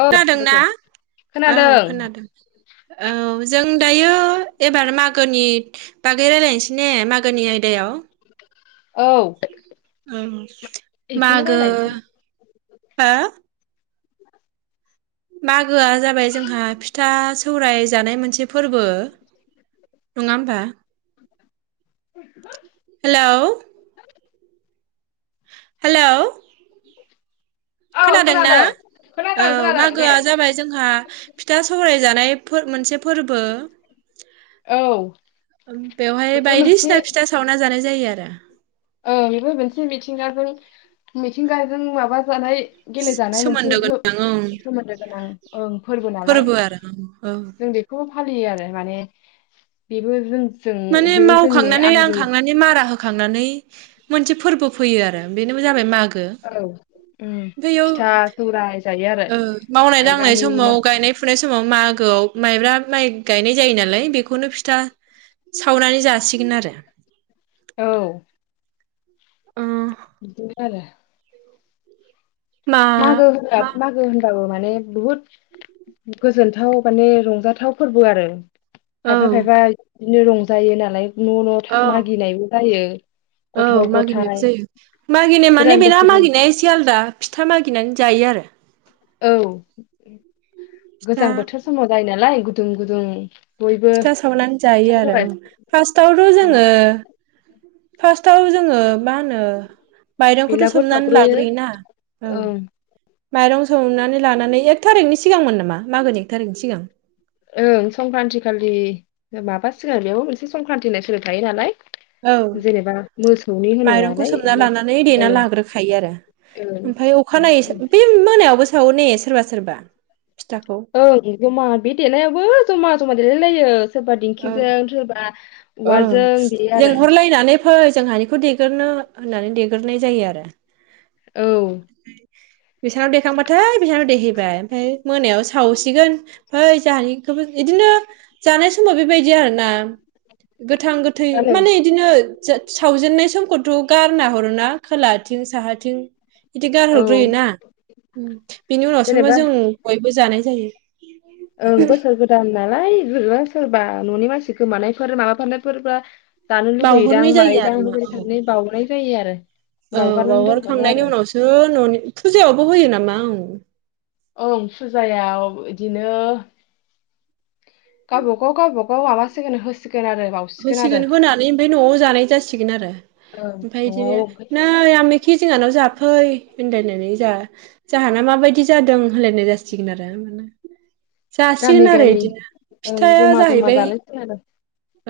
औ खोनादों ना लोगो खोनादों औ? जों दायो एबार मागोनि बागै रायलायनोसै ने मागोनि बेलायाव औ उम बेखौनो मागो रायलायनोसै हो? मागोआ जाबाय जोंहा फिथा सौराय जानाय मोनसे फोरबो नङा होमबा? हेलौ। हेलौ। खोनादों ना? औ खोनादों खोनादों दे मागोआ जाबाय जोंहा फिथा सौराय जानाय फो मोनसे फोरबो। औ उम बेवहाय बेबो मोनसे बायदिसिना फिथा सावना जानाय जायो आरो ओ बेबो मोनसे मिथिंगाजों मिथिंगाजों माबा जानाय गेलेजानाय मोनसे सोमोन्दो धो गोनां ओं सोमोन्दो गोनां ओं फोरबो नालाय औ जों बेखौ फा फालियो आरो माने बेबो जों जों माने बेबो जोंनि मावखांनानै आंगो लांखांनानै मारा हो खांनानै मोनसे फोरबो फैयो आरो बेनो जाबाय मा औ उम फिथा सौराय जायो आरो ओ मावनाय दांनाय माइब्रानि समाव गायनाय फुनाय समाव मा मागोआव माइब्रा माइ गायनाय जायो नालाय बेखौनो फिथा सावनानै जासिगोन आरो औ अ बि आरोे मा मागो होनबा मा मागो होन बाबो माने बुहुत गोजोनथाव माने रंजाथाव फोरबो आरो औ खायफा खायफा बिदिनो रंजायो नालाय न' न' औ था मागिनायबो जायो औ गथ' मागिनायबो गथाय जायो मागिनाय माने गोदान बेना बोसोरनि मागिनाया एसे आलादा फिथ था मागिनानै जायो आरो औ फिथा गोजां बोथोर समाव जायो नालाय गु दुं गुदुं बयबो फिथा सावनानै जायो फिथा आरो सौराय फास्टआवथ' सावा जोङो फास्टआव जो ङो मा होनो माइरंखौथ' बेलागुर सोमनानै सावग्रोयो लाग्रोयो ना औ ओं माइरं सौनानै लानानै एक थारिखनि सिगांमोन नामा मागोन एक थारिकनि सिगां ओं संक्रान्ति खालि माबा सिगोन बेयावबो मोनसे संक्रान्त होनाय सोदोब थायो नालाय औ जेनेबा मोसौनि होनो माइरंखौ नालाय सोमना लानानै औ देना लाग्रोखायो आरो ओं ओमफाय अखानायै ओं बे मोनायावबो सो सावोने सोरबा सोरबा फिथाखौ ओ बिगोमा बे देलायाबो जमा जमा देलायलाय लायो सोरबा ओं दिंखिजों सोरबा ओं उालजों बेयो आरो लेंहरलायनानै फै जोंहानिखौ देगोरनो होननानै देगोरनाय जायो आरो। औ। बेसानाव देखांबाथाय बिसिनाव देहैबाय ओमफाय मोनायाव सावसिगोन ओमफाय जोंहानिखौबो इदिनो जानाय समाव बेबायदि आरोना। गोथां गोथै जानो माने इदिनो सा-सावजेननाय समखौथ' गारना हरो ना खोलाथिं साहाथिं। बिदि औ गारहरग्रोयोना बिनि उनावसोमबो जेनेबा जों बयबो जानाय जायो। ओं बोसोर गोदान ना लाय होग्रा सोरबा न'नि मानसि गोमानायफोर माबाफानायफोरबा। जानो लुगैयोदां बावहरनाय जायो मायोदां आरो बेबायदि [unintelligible] साननानै बाउनाय जायो आरो औ बावगारनानै दोनहरो बावहरखांनायनि आरो उनावसो न'नि फुजायावबो होयो नामा औ। ओं फुजायाव इदिनो गावबागाव गावबागाव माबासिगोन होसिगो होसिगोन होनानै ओमफाय न'आव जानाय जासिगोन आरो ओं ओमफाय इदिनो न'आव नै आमखि जोंहानाव जाफ फै होनलायनानै जा जाहाना माबायदि जादों। होलायनाय जासिगोन आरो मानो गामि जासिगोन आरो गामि इदिनो ओं फिथाया जमा जमा जाहैबाय जालायसिगोन आरो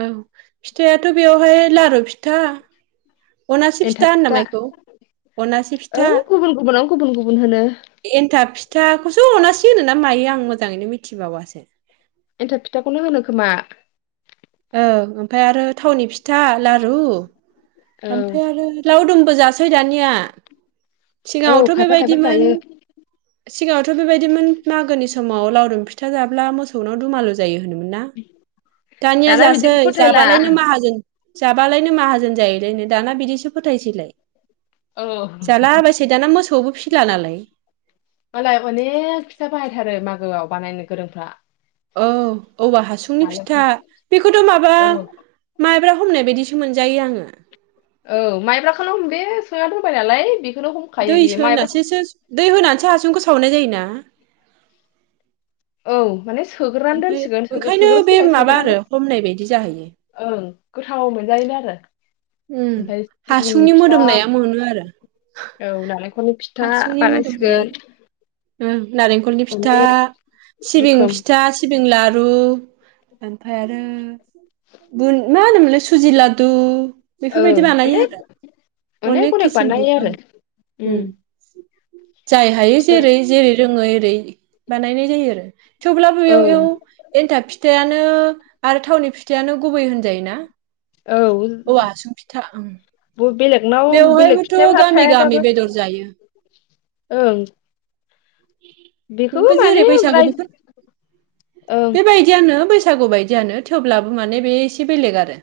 औ फिथायाथ' बेवहाय लारु फिथा। अनासे फिथा होनो नामा इखौ अनासे औ फिथा गुबुन गुबुनाव गुबुन गुबुन होनो एन्थाब फिथाखौसो अना [unintelligible] होनोना मायो आं मोजाङैनो मिथिबावासो। एन्थाब फिथाखौनो होनो खोमा। औ ओमफाय आरो थावनि फि था लारु। औ ओमफाय आरो लावदुमबो जासै दानिया औ सिगाङावथ' खायफा खायफा बेबायदिमोन। जायो सिगाङावथ' बेबायदिमोन मागोनि समाव लावदुम फिथा जाब्ला मोसौनाव दुमालु जायो। होनोमोन ना दानिया दाना जासै बिदिखौ फोथायला जाबालायनो माहाजोन। जाबालायनो माहाजोन जायो। [unintelligible] दाना बिदिसो फोथायसैलाय। औ जालाबायसै दाना मोसौबो फि ला नालाय। मालाय अनेख फिथा बाहायथारो मागोआव बानायनो गोरोंफ्रा। औ। औवा हासुंनि फिथा नालेंखर बेखौथ' माबा औ मा था हमनाय बायदिस औ माइब्राखौल'। बे सोना दोनबाय नालाय बे दै [unintelligible] दै होना हासुंखौ सावनाय जायोना? औ माने सोग्रोनानै ओमफ्राय दोनसिगोन सोगो ओंखायनो बे सोग्रोसिगोन माबा आरो सोग्रानै हमनाय बायदि जाहैयो ओं। गोथाव मोनजायोनो आरो। उम ओमफाय सिबिंनि हासुंनि फिथा मोदोमनाया मोनो आरो औ नालेंखलनि फिथा हासुंनि मोदोमनाय बानायसिगोन। ओं। नारेंखलनि फिथा अनेक सिबिं रोखोम फिथा सिबिं लारु ओमफाय आरो मा होनोमोनलै सुजि लादु। ओं बेफोरबायदि बानायो अनेक आरो। अनेक अनेक किसिमनि बानायो ओं आरो उम। जाय हायो सोर जेरै जेरै रोङो एरै। बानायनाय जायो आरो। थेवब्लाबो औ एयाव एव एनथाब फिथायानो आरो थावनि फिथायानो गुबै होनजायोना। औ औवा हासुं फिथा ओं ब' बेलेग बेलेगनाव बेवहायबोथ' फिथाइफ्रा गामि थायाबाबो गामि बेदर जायो। ओं। बेखौबो ओमफ्राय माने जेरै बैसागु राय बेथोर ओं बेबायदियानो बै बैसागु बायदियानो थेवब्लाबो माने बे एसे बेलेग आरो।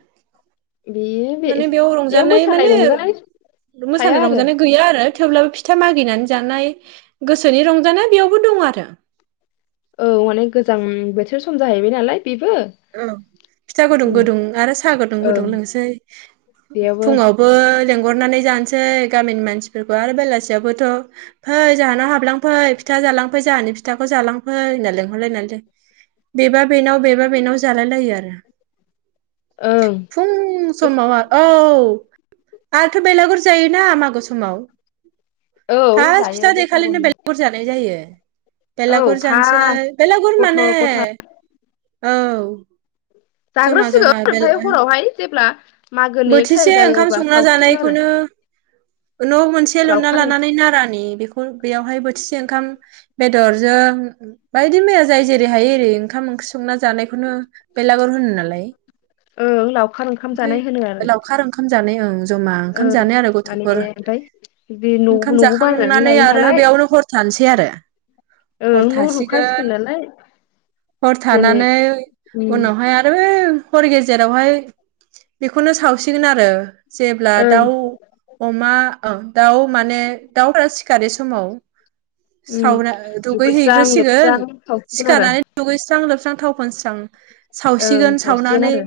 बेयो बे माने बेयाव रंजानाय मोसानाय माने रंजानाय थाया मोसानाय आरो रंजानाय गैया आरो थेवब्लाबो फि फिथा मागिनानै जानाय गोसोनि रं जानाय बेयावबो दं आरो औ माने गोजां बोथोर सम जाहैबाय नालाय। बेबो औ फिथा गुदुं उम, गुदुं आरो साहा गुदुं गुदुं ओं लोंनोसै बेयावबो फुङावबो लें हरनानै जानोसै गामि मानसिफोरखौहाय बेलासेयावबोथ' फै जाहानाव हाबलांफै फिथा जालांफै जाहानि फिथाखौ जालांफै होनना लिंहरनाय नालाय बेबा बेनाव बेबा बेनाव जालाय लायो आरो। ओं फुं बैस- समाव औ आरोथ' बेलागुर जायोना मागो समाव। औ फास्ट जायो फिथा देखालिनो बैसागुनि बेलागुर जानाय जायो। औ बेलागुर जानसै फास बेलागुर गथ' माने गथा औ। [inaudible] जमा जमा जाग्रोसिगोन ओमफ्राय हरावहाय जेब्ला मागोनि एक बोथिसे थारिख जायो ओंखाम अब्ला संना सावसिगोन आरो। जानायखौनो न' मोनसे लुना लावखार ओंखाम लानानै नारानि बेखौ बेयावहाय बोथिसे खाम बेदरजों बायदि मैया जाय जेरै हायो एरै ओंखाम ओंख्रि संना जानायखौनो बेलागुर होनो नालाय। ओं लावखार ओंखाम ओमफ्राय जानाय होनो आरो लावखार ओंखाम जानाय ओं जमा ओंखाम ओं जानाय आरो माने गथ'फोर ओमफ्राय बे न' ओंखाम न'बो बानायनानै जाखांनानै लायो आरो नालाय बेयावनो हर थानो सै आरो ओं हर न' लुखासिगोन थासिगोन नालाय हर जेने थानानै उम उनावहाय ओं हरे हर गेजेरावहाय बेखौनो सावसिगोन आरो जेब्ला ओं दाउ अमा ओ दाउ माने दाउफोरा सिखारि समाव उम सावना दुगैस्रां दुगैहैग्रोसिगोन लोबस्रां सावसिगोन आरो सिखारनानै दुगैस्रां लोबस्रां थाव फोनसि स्रां ओं सावसिगोन सावसिगोन सावनानै आरो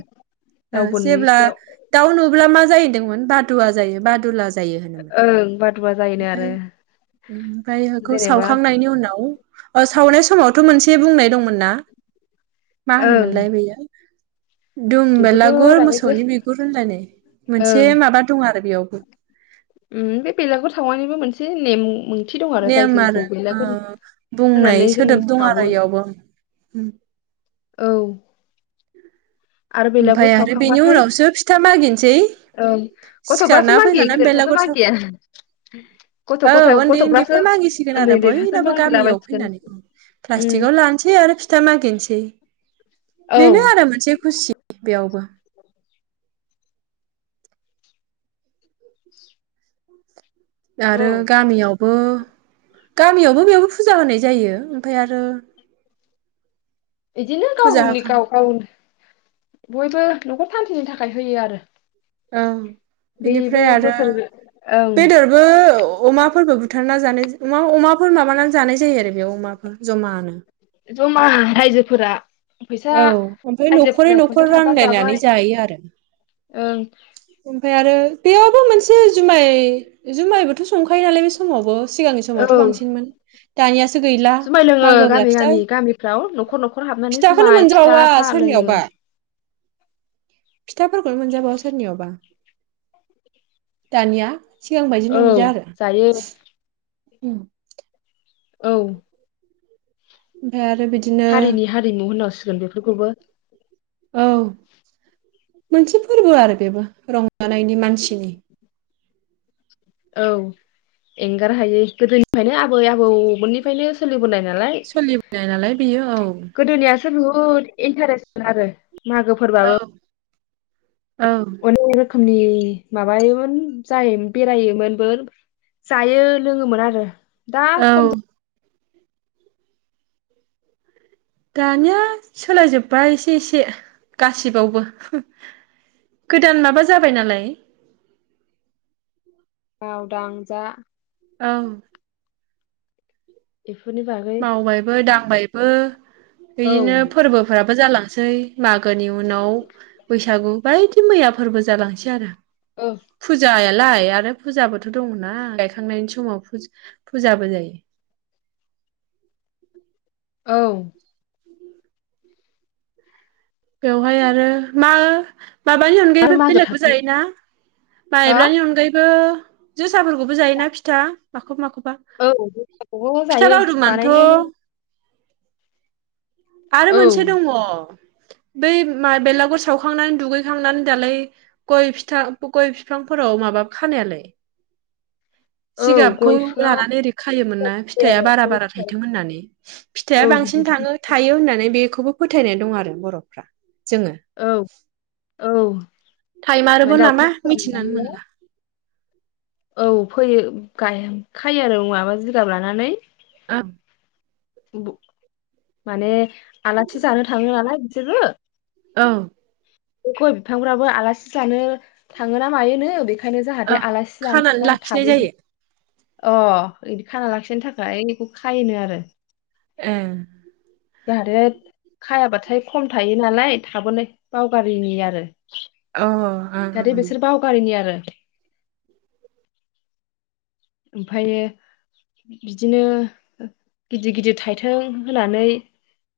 ओ रावबो जेब्ला नुयैसेयाव दाउ नु ब्ला मा जायो होन्दोंमोन बादुवा जायो बादुला जा यो होनोमोन। ओं बादुवा जायोनो ओमफाय आरो ओमफाय बेखौ जेनेबा सावखांनायनि उनाव अ सावनाय समावथ' मोनसे बुंनाय दंमोन ना? मा ओं होनोमोनलाय बैयो? दं बेखौथ' बेलागुर दानि मोसौनि गोसो बिगुर होनलायनाय मोनसे ओं माबा दं आरो बेयावबो। उम बे बेलागुर सावनानैबो मोनसे नेम [unintelligible] नेम जायखौ आरो अ बेलागुर बुंनाय होनानै जों सोदोब दं सावो आरो इयावबो उम। औ आरो बेलागुर ओमफाय आरो बेनि सावखांबाथाय उनावसो फिथा मागिनोसै। ओं गथ'फ्रासो सिखारना मागियो फैखांना गेदेरफ्राथ' बेलागुर मागिया गथ' सावखा गथाय औ उन्दै गथ'फ्रासो उन्दैफ्रा मागिसिगोन उन्दै आरो उन्दैफ्रासो बयनाबो बाहागो गामियाव लाबायसिगोन फैनानै उम प्लास्टिकआव लानोसै आरो फिथा मागिनोस सै। औ बेनो आरो मोनसे खुसि। बेयावबो आरो औ गामियाव बो गामियावबो बेयावबो फुजा होनाय जायो ओमफाय आरो एदिनो फुजा गावनि होखां गाव गाव बयबो न'खर [unintelligible] थाखाय होयो आरो ओं। बेबो बिनिफ्राय आरो बोसोर ओं बेदरबो अमाफोरबो बु थारना जानाय जा अमाफोर माबानानै जानाय जायो आरो बेयाव अमाफोर जमानो। जमा रायजोफोरा फैसा औ ओमफ्राय न'खरै रायजोफोरनाव न'खर फैसा थाबा रानलायनानै जाबाय जायो आरो। ओं ओमफाय आरो बेयावबो मोनसे जुमाय जुमायबो थ' संखायो नालाय बे समावबो। सिगांनि समावथ' औ बांसिनमोन। दानियासो गैला। जुमाय लोङो मागोब्ला गामि फिथा फिथाखौनो माय फिथा मोनजाबावा साहा लोङो। सोरनियावबा फिथाफोरखौनो मोनजाबावा सोरनियावबा दानिया। सिगां बायदि औ नंलिया आरो। जायो उम औ ओमफ्राय आर हारिनि हारिमु [unintelligible] जों बेफोरखौबो औ मोनसे फोरबो आरो बेबो रंजानायनि मानसिनि। औ एंगार हायै गोदोनिफ्रायनो आबै आबौमोननिफ्रायनो सोलिबोनाय ना सोलिबोनाय नालाय बेयो औ बहुत इन्टारेस आरो। मागो औ फोरबाबो औ [unintelligible] रोखोमनि। माबायोमोन जायोमोन बेरायोमोन बो जायो लोङोमोन आरो दा औ खम दानिया सोलायजोब्बाय एसे एसे गासिबावबो गोदान माबा जाबाय नालाय। मावदां जा। औ ए मावबायबो दांबायबो औ बिदिनो फोरबोफोराबो जालाङो सै मागोनि उनाव बैसागु बाय मैया फोरबो जालांसै आरो औ फुजायालाय आरो फुजाबोथ' दङना गायखांनायनि समाव फुजाबो जायो। [inaudible] औ बेवहाय आरो मा माबानि आरो अनगायैबो मागो बेलेगबो थाखो जायोना। हा माइब्रानि अनगायैबो जोसाफोरखौबो जायोना फिथा माखौबा माखौबा औ जखौबो फिथा होजायो बानायनो लावदुमानोथ' आरो औ मोनसे दङ बै मा बेलागुर सावखांनानै दुगैखांनानै दालाय गय फिथाइ गय बिफांफोराव माबा खानायालाय औ जिगाबखौ गय बिफाङाव लानानै ओरै खायोमोन ना होयो आरो फिथाइया बारा गय बारा फिथाइ थायथों होननानै फिथाइया औ बांसिन गिदिर गिदिर थाङो होननानै बेखौबो फोथायनाय दं आरो बर'फ्रा जोङो औ औ माने टाइमारबो दाउखा नामा फिसा मिथिनानै नुबानो मोनला औ फैयो गाय खायो आरो माबा जिगाब लानानै आ बुग माने आलासि जानो थाङो नालाय बिसोरबो औ बे गय बिफांफ्राबो आलासि जानो थाङोना मायोनो बेखौ ओंखायनो औ जाहाथे आलासि खानानै लाखिनाय जानोथाबो जायो अ बिदि खाना लाखिनो थाखाय बेखौ खायोनो आरो एह जाहाथे खायाबाथाय खम थायो नालाय थाबोनाय बावगारिनि आरो अ ओं दाहाथे ओं बिसोर बावगारिनि आरो ओमफ्रायो बिदिनो गिदिर गिदिर थाइथें होनानै